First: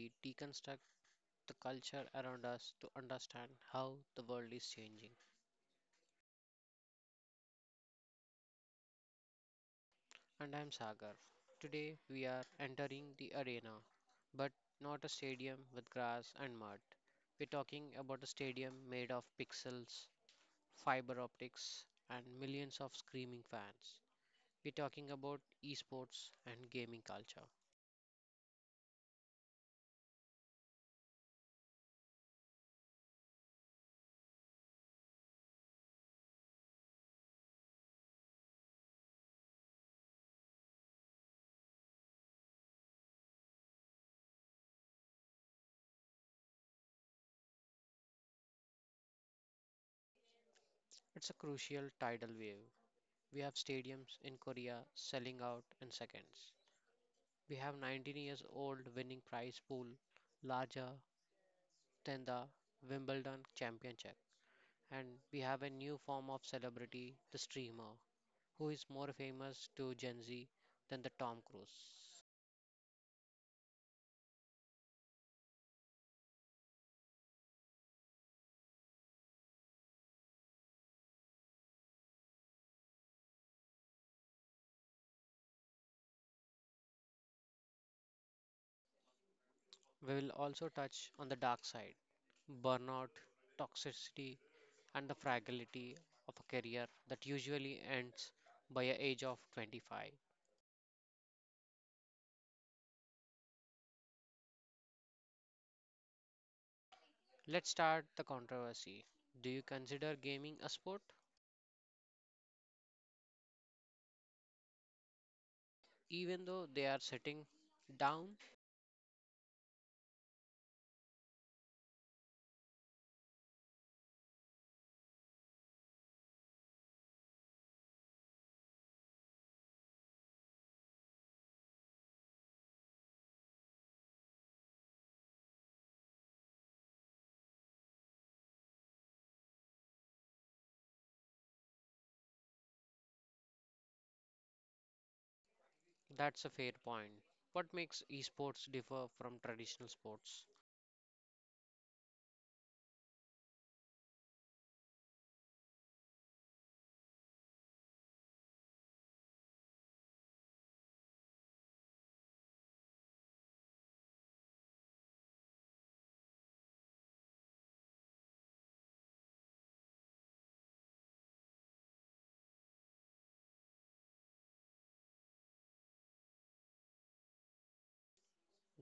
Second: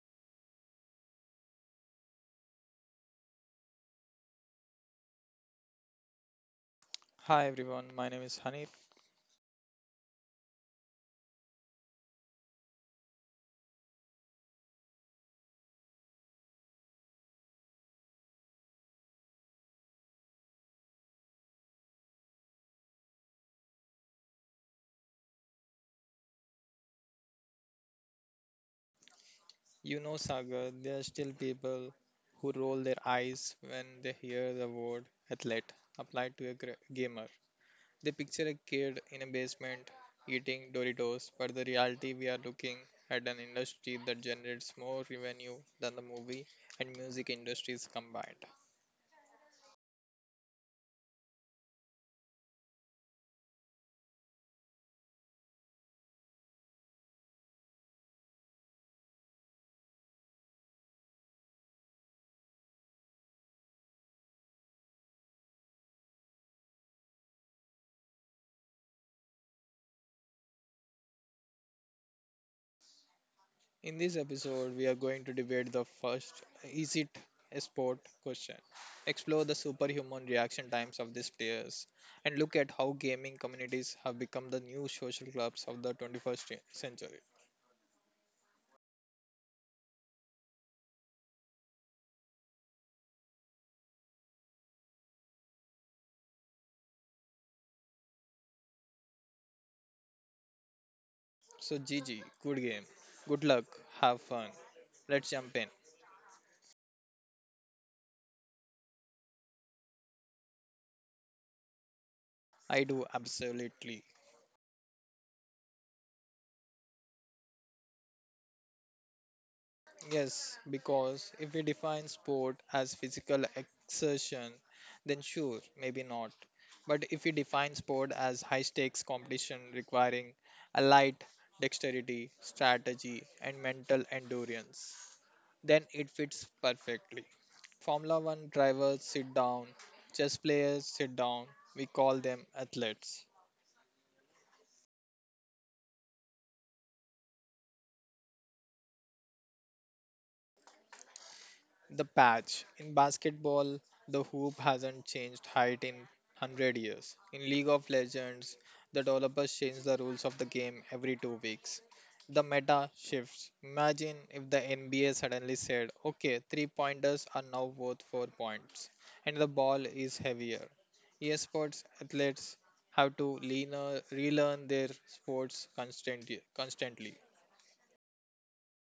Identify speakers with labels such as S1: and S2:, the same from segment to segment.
S1: we deconstruct the culture around us to understand how the world is changing.
S2: Hi everyone, my name is Hanif.
S1: And I'm Sagar. Today we are entering the arena, but not a stadium with grass and mud. We're talking about a stadium made of pixels, fiber optics, and millions of screaming fans. We're talking about esports and gaming culture.
S2: You know, Sagar, there are still people who roll their eyes when they hear the word athlete applied to a gamer. They picture a kid in a basement eating Doritos, but the reality we are looking at an industry that generates more revenue than the movie and music industries combined.
S1: It's a crucial tidal wave. We have stadiums in Korea selling out in seconds. We have 19 years old winning prize pool larger than the Wimbledon championship. And we have a new form of celebrity, the streamer, who is more famous to Gen Z than the Tom Cruise.
S2: In this episode, we are going to debate the first is it a sport question, explore the superhuman reaction times of these players, and look at how gaming communities have become the new social clubs of the 21st century.
S1: We will also touch on the dark side, burnout, toxicity, and the fragility of a career that usually ends by the age of 25.
S2: So, GG, good game, good luck, have fun. Let's jump in.
S1: Let's start the controversy. Do you consider gaming a sport?
S2: I do absolutely.
S1: Even though they are sitting down,
S2: Yes, because if we define sport as physical exertion, then sure, maybe not. But if we define sport as high stakes competition requiring allied dexterity, strategy, and mental endurance, then it fits perfectly. Formula One drivers sit down, chess players sit down, we call them athletes.
S1: that's a fair point. What makes esports differ from traditional sports?
S2: The patch. In basketball, the hoop hasn't changed height in 100 years. In League of Legends, the developers change the rules of the game every 2 weeks. The meta shifts. Imagine if the NBA suddenly said, okay, three pointers are now worth 4 points, and the ball is heavier. Esports athletes have to relearn their sports constantly.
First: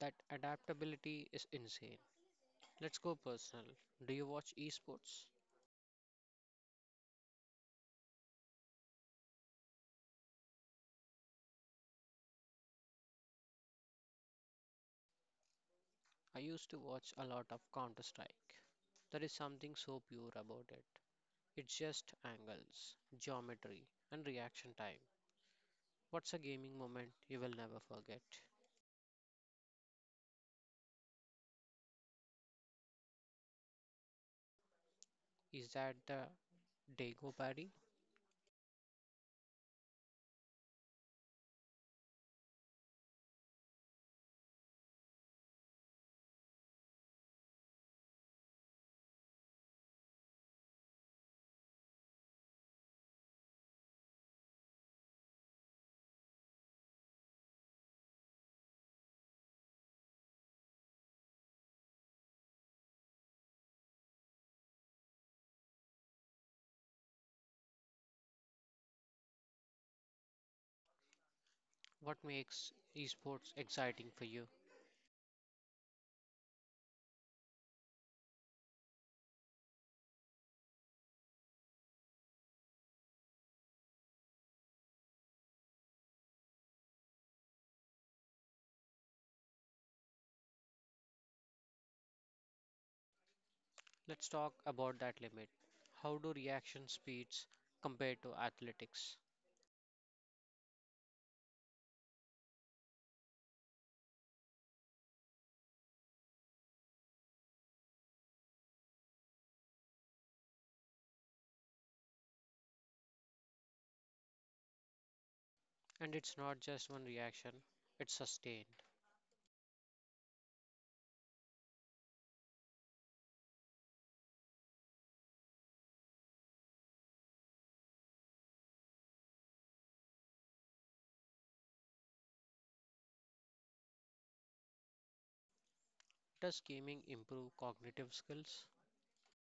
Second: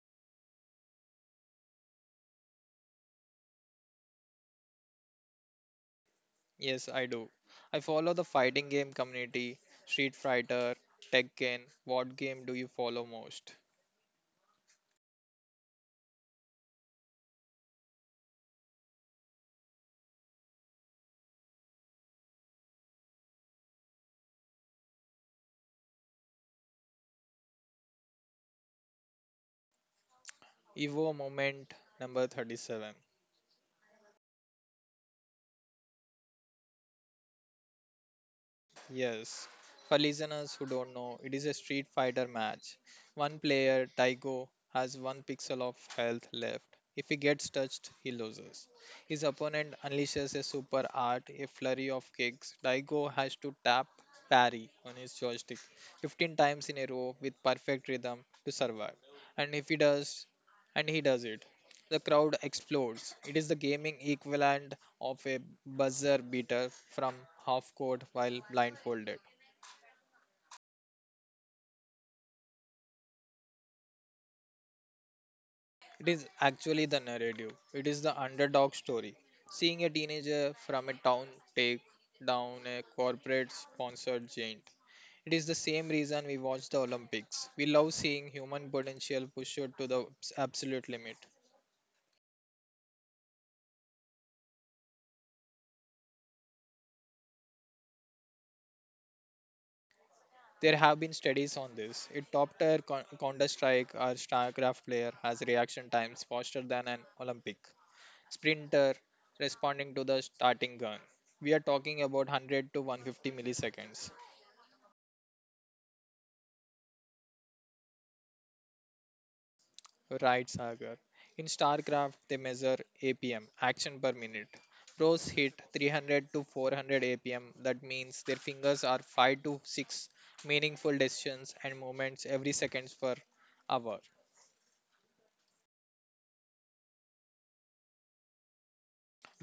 S1: That adaptability is insane. Let's go personal. Do you watch esports?
S2: Yes, I do. I follow the fighting game community, Street Fighter, Tekken. What game do you follow most?
S1: I used to watch a lot of Counter Strike. There is something so pure about it. It's just angles, geometry, and reaction time. What's a gaming moment you will never forget?
S2: Evo Moment number 37.
S1: Is that the Dago parry?
S2: Yes, for listeners who don't know, it is a Street Fighter match. One player, Taigo, has one pixel of health left. If he gets touched, he loses. His opponent unleashes a super art, a flurry of kicks. Taigo has to tap parry on his joystick 15 times in a row with perfect rhythm to survive. And if he does, and he does it, the crowd explodes. It is the gaming equivalent of a buzzer beater from half court while blindfolded.
S1: What makes esports exciting for you?
S2: It is actually the narrative. It is the underdog story. Seeing a teenager from a town take down a corporate sponsored giant. It is the same reason we watch the Olympics. We love seeing human potential pushed to the absolute limit.
S1: Let's talk about that limit. How do reaction speeds compare to athletics?
S2: There have been studies on this. It topped a Counter Strike or StarCraft player has reaction times faster than an Olympic sprinter responding to the starting gun. We are talking about 100 to 150 milliseconds.
S1: And it's not just one reaction, it's sustained.
S2: Right, Sagar. In StarCraft, they measure APM, action per minute. Pros hit 300 to 400 APM. That means their fingers are 5 to 6 meaningful decisions and movements every seconds per hour.
S1: Does gaming improve cognitive skills?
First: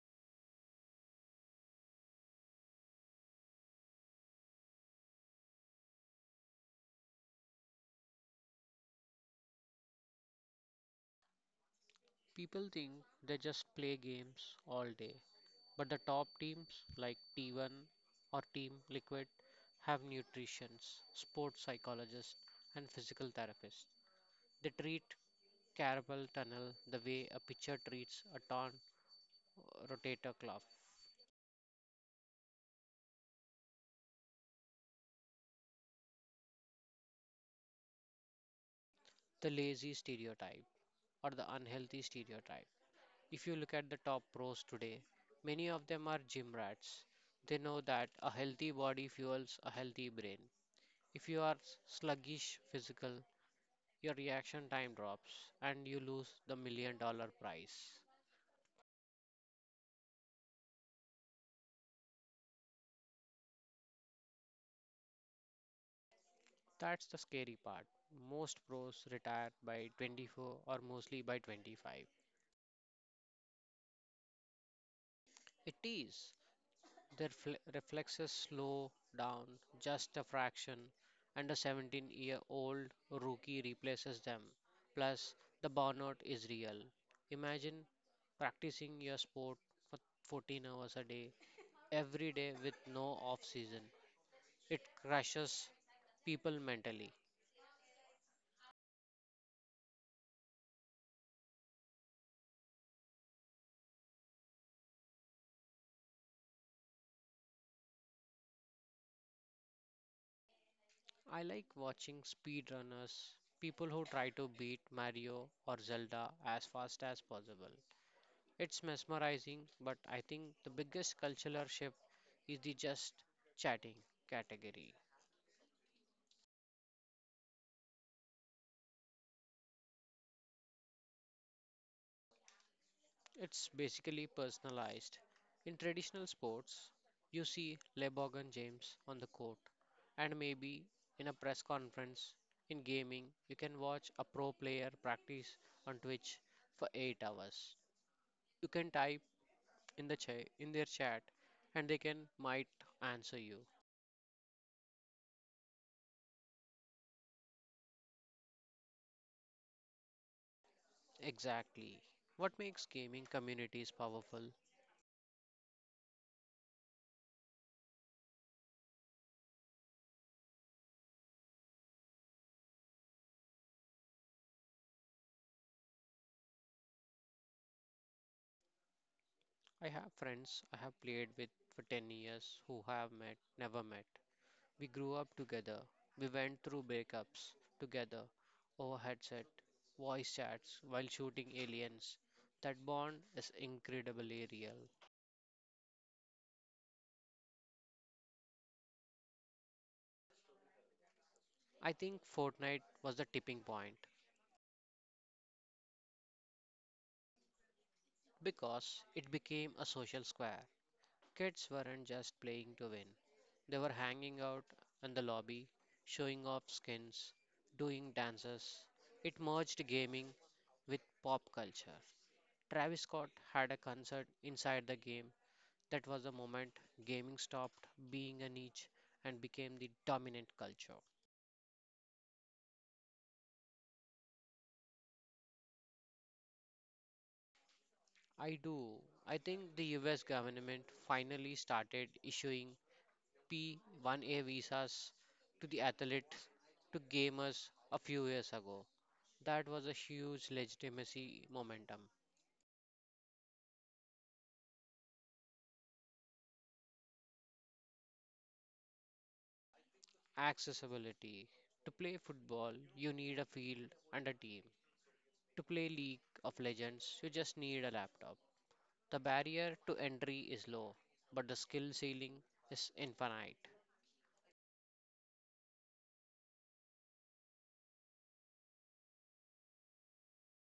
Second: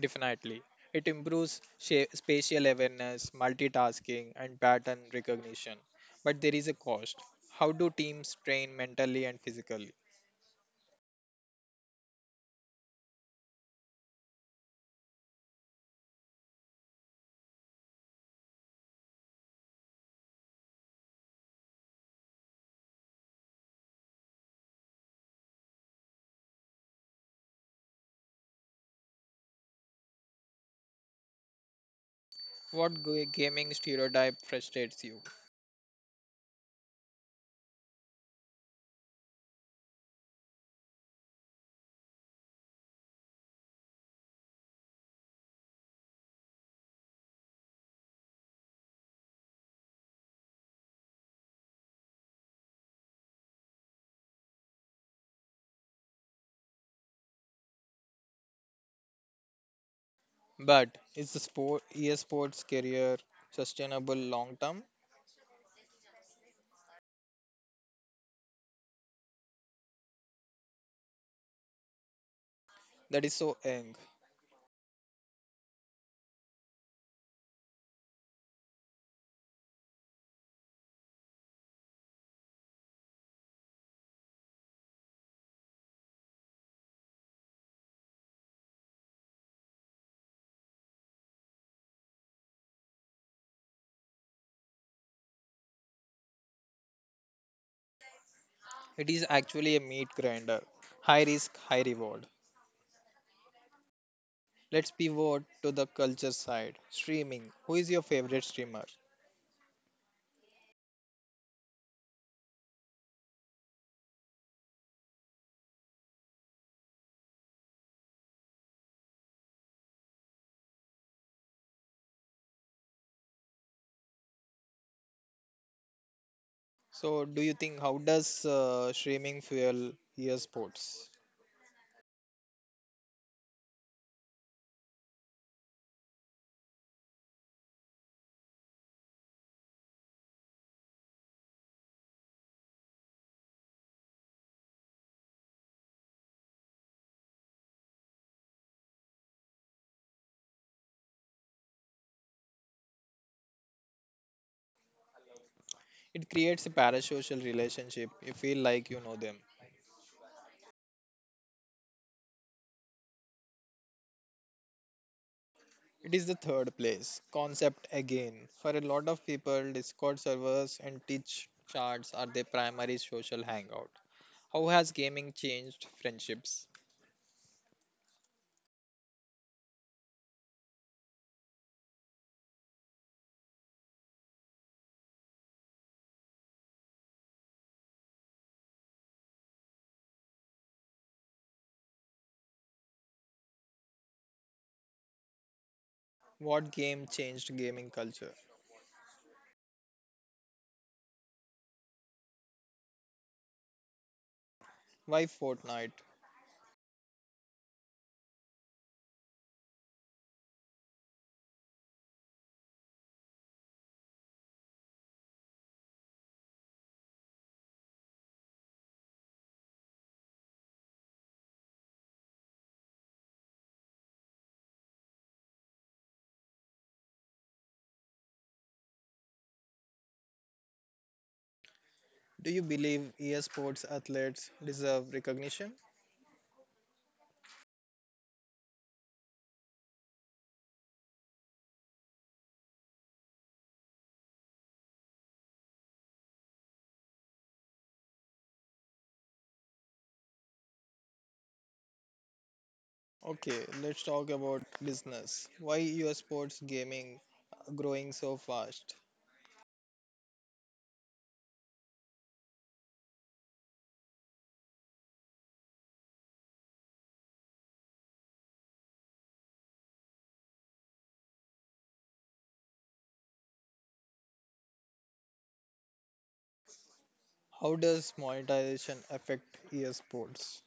S2: Definitely. It improves spatial awareness, multitasking, and pattern recognition. But there is a cost. How do teams train mentally and physically?
S1: People think they just play games all day, but the top teams like T1 or Team Liquid have nutritionists, sports psychologists, and physical therapists. They treat carpal tunnel the way a pitcher treats a torn rotator cuff,
S2: What gaming stereotype frustrates you?
S1: the lazy stereotype, or the unhealthy stereotype. If you look at the top pros today, many of them are gym rats. They know that a healthy body fuels a healthy brain. If you are sluggish physical, your reaction time drops and you lose the million-dollar prize.
S2: But is the sport esports career sustainable long term?
S1: That's the scary part. Most pros retire by 24 or mostly by 25.
S2: That is so young.
S1: It is. Their reflexes slow down just a fraction, and a 17-year-old rookie replaces them. Plus, the burnout is real. Imagine practicing your sport for 14 hours a day, every day with no off season. It crushes people mentally.
S2: It is actually a meat grinder. High risk, high reward. Let's pivot to the culture side. Streaming. Who is your favorite streamer?
S1: I like watching speedrunners, people who try to beat Mario or Zelda as fast as possible. It's mesmerizing, but I think the biggest cultural shift is the just chatting category.
S2: So, do you think how does streaming fuel e sports?
S1: It's basically personalized. In traditional sports, you see LeBron James on the court, and maybe in a press conference. In gaming, you can watch a pro player practice on Twitch for 8 hours. You can type in their chat and they can might answer you.
S2: It creates a parasocial relationship. You feel like you know them.
S1: Exactly. What makes gaming communities powerful?
S2: It is the third place concept again. For a lot of people, Discord servers and Twitch chats are their primary social hangout. How has gaming changed friendships?
S1: I have friends I have played with for 10 years who have met, never met. We grew up together. We went through breakups together over headset, voice chats while shooting aliens. That bond is incredibly real.
S2: What game changed gaming culture?
S1: I think Fortnite was the tipping point
S2: Why Fortnite?
S1: because it became a social square. Kids weren't just playing to win, they were hanging out in the lobby, showing off skins, doing dances. It merged gaming with pop culture. Travis Scott had a concert inside the game. That was the moment gaming stopped being a niche and became the dominant culture.
S2: Do you believe esports athletes deserve recognition?
S1: I do. I think the US government finally started issuing P1A visas to the athletes, to gamers a few years ago. That was a huge legitimacy momentum.
S2: Okay, let's talk about business. Why US sports gaming growing so fast?
S1: Accessibility. To play football, you need a field and a team. To play League of Legends, you just need a laptop. The barrier to entry is low, but the skill ceiling is infinite.
S2: How does monetization affect EA sports?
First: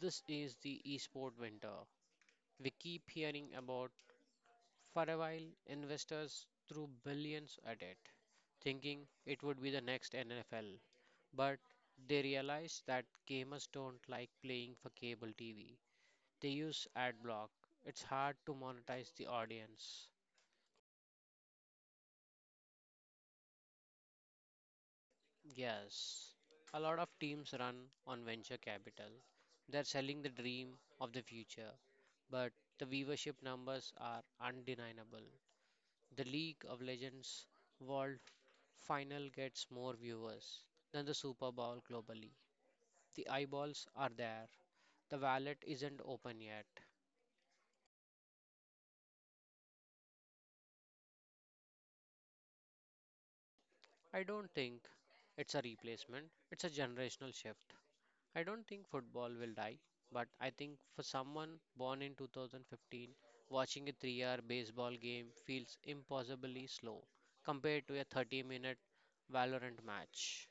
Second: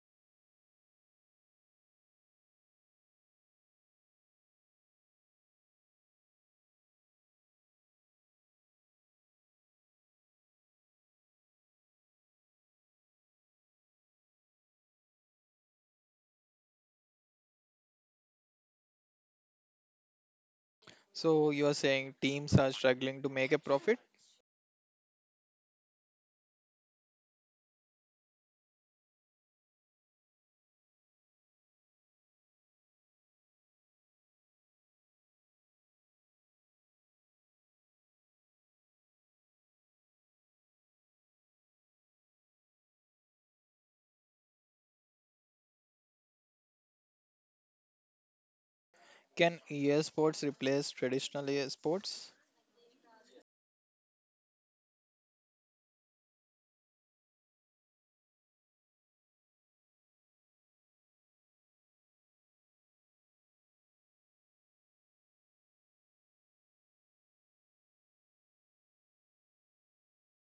S1: This is the esport winter. We keep hearing about. For a while investors threw billions at it, thinking it would be the next NFL. But they realized that gamers don't like playing for cable TV. They use ad block. It's hard to monetize the audience.
S2: So you are saying teams are struggling to make a profit?
S1: Yes, a lot of teams run on venture capital. They're selling the dream of the future, but the viewership numbers are undeniable. The League of Legends World Final gets more viewers than the Super Bowl globally. The eyeballs are there. The wallet isn't open yet.
S2: Can EA sports replace traditional EA sports?
S1: I don't think it's a replacement, it's a generational shift. I don't think football will die, but I think for someone born in 2015, watching a 3-hour baseball game feels impossibly slow compared to a 30-minute Valorant match.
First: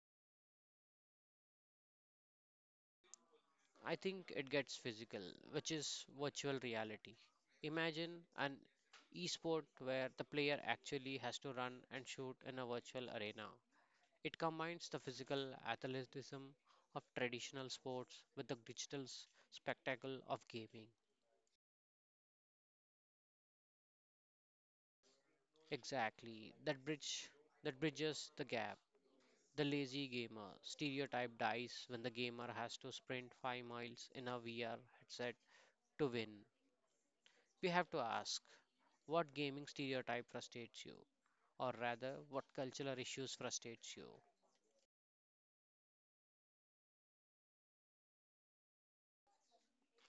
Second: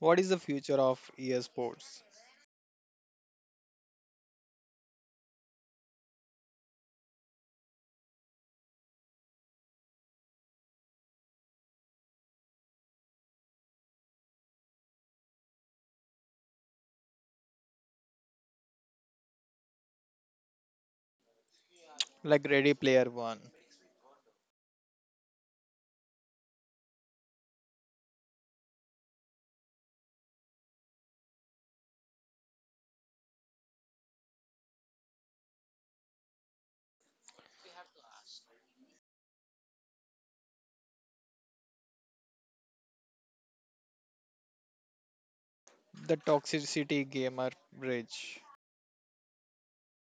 S2: What is the future of EA sports?
S1: I think it gets physical, which is virtual reality. Imagine an esport where the player actually has to run and shoot in a virtual arena. It combines the physical athleticism of traditional sports with the digital spectacle of gaming.
S2: Like Ready Player One,
S1: Exactly. That bridge that bridges the gap. The lazy gamer stereotype dies when the gamer has to sprint 5 miles in a VR headset to win. We have to ask, what gaming stereotype frustrates you? Or rather, what cultural issues frustrates you?
S2: the toxicity gamer bridge.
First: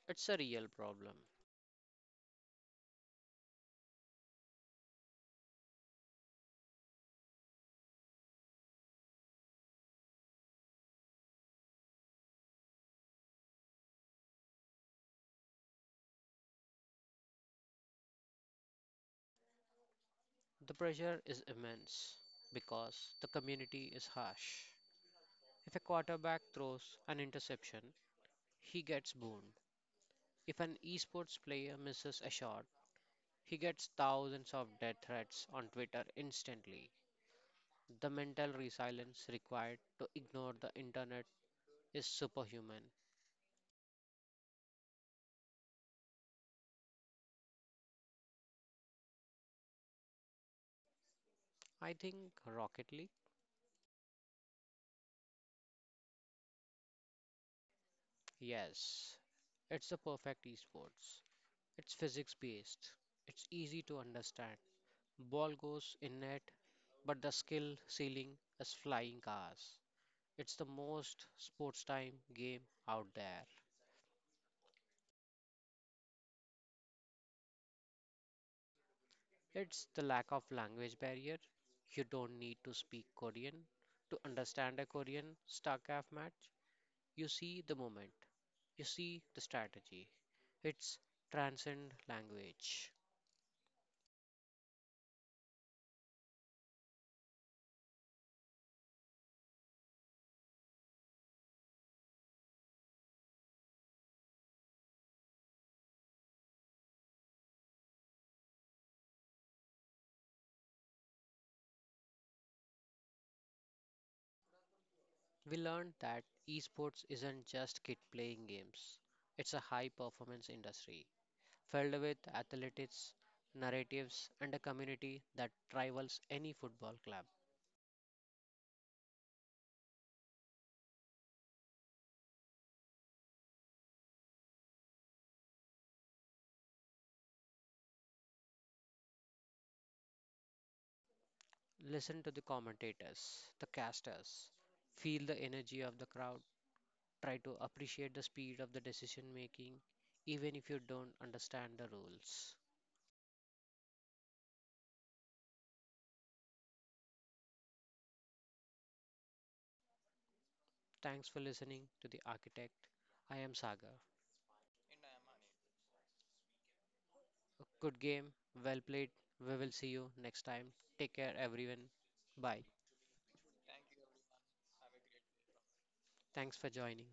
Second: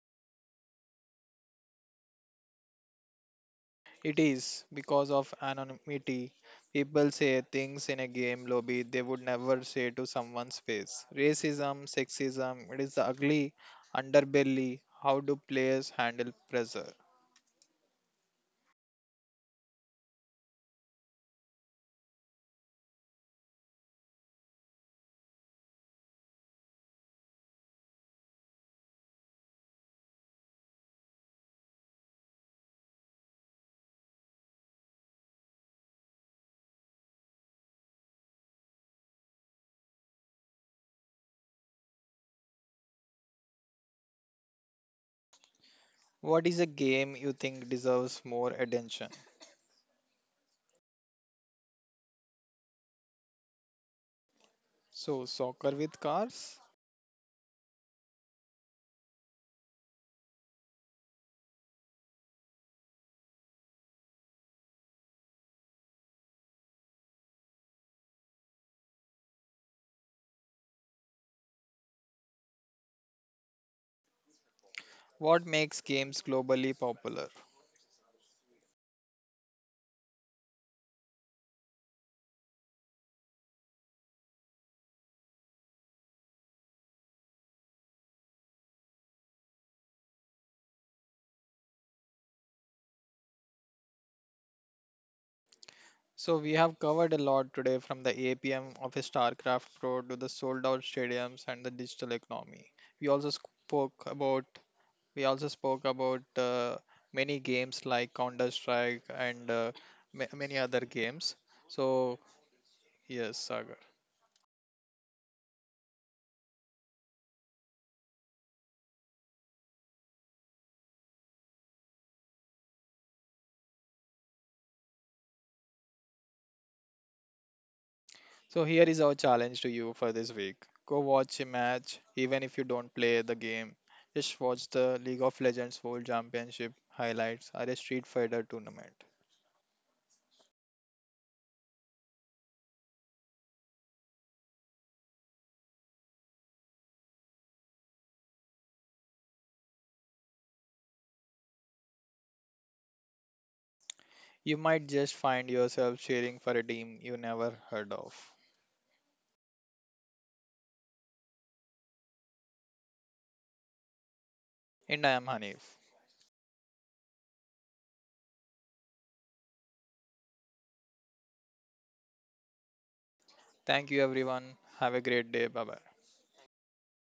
S1: It's a real problem.
S2: It is because of anonymity. People say things in a game lobby they would never say to someone's face. Racism, sexism, it is the ugly underbelly. How do players handle pressure?
S1: The pressure is immense because the community is harsh. If a quarterback throws an interception, he gets booed. If an esports player misses a shot, he gets thousands of death threats on Twitter instantly. The mental resilience required to ignore the internet is superhuman.
S2: What is a game you think deserves more attention?
S1: I think Rocket League?
S2: So, soccer with cars?
S1: Yes. It's the perfect esports. It's physics based. It's easy to understand. Ball goes in net, but the skill ceiling is flying cars. It's the most sports time game out there.
S2: What makes games globally popular?
S1: It's the lack of language barrier. You don't need to speak Korean to understand a Korean StarCraft match. You see the moment, you see the strategy. It's transcend language.
S2: So, we have covered a lot today from the APM of a StarCraft Pro to the sold out stadiums and the digital economy. We also spoke about We also spoke about many games like Counter Strike and many other games. So, yes, Sagar.
S1: We learned that esports isn't just kid playing games, it's a high performance industry filled with athletics, narratives, and a community that rivals any football club.
S2: So, here is our challenge to you for this week. Go watch a match, even if you don't play the game. Just watch the League of Legends World Championship highlights or a Street Fighter tournament.
S1: Listen to the commentators, the casters, feel the energy of the crowd. Try to appreciate the speed of the decision making, even if you don't understand the rules.
S2: You might just find yourself cheering for a team you never heard of.
S1: Thanks for listening to The Architect. I am Sagar.
S2: And I am Hanif.
S1: A good game, well played. We will see you next time. Take care, everyone. Bye.
S2: Thank you, everyone. Have a great day. Bye bye.
S1: Thanks for joining.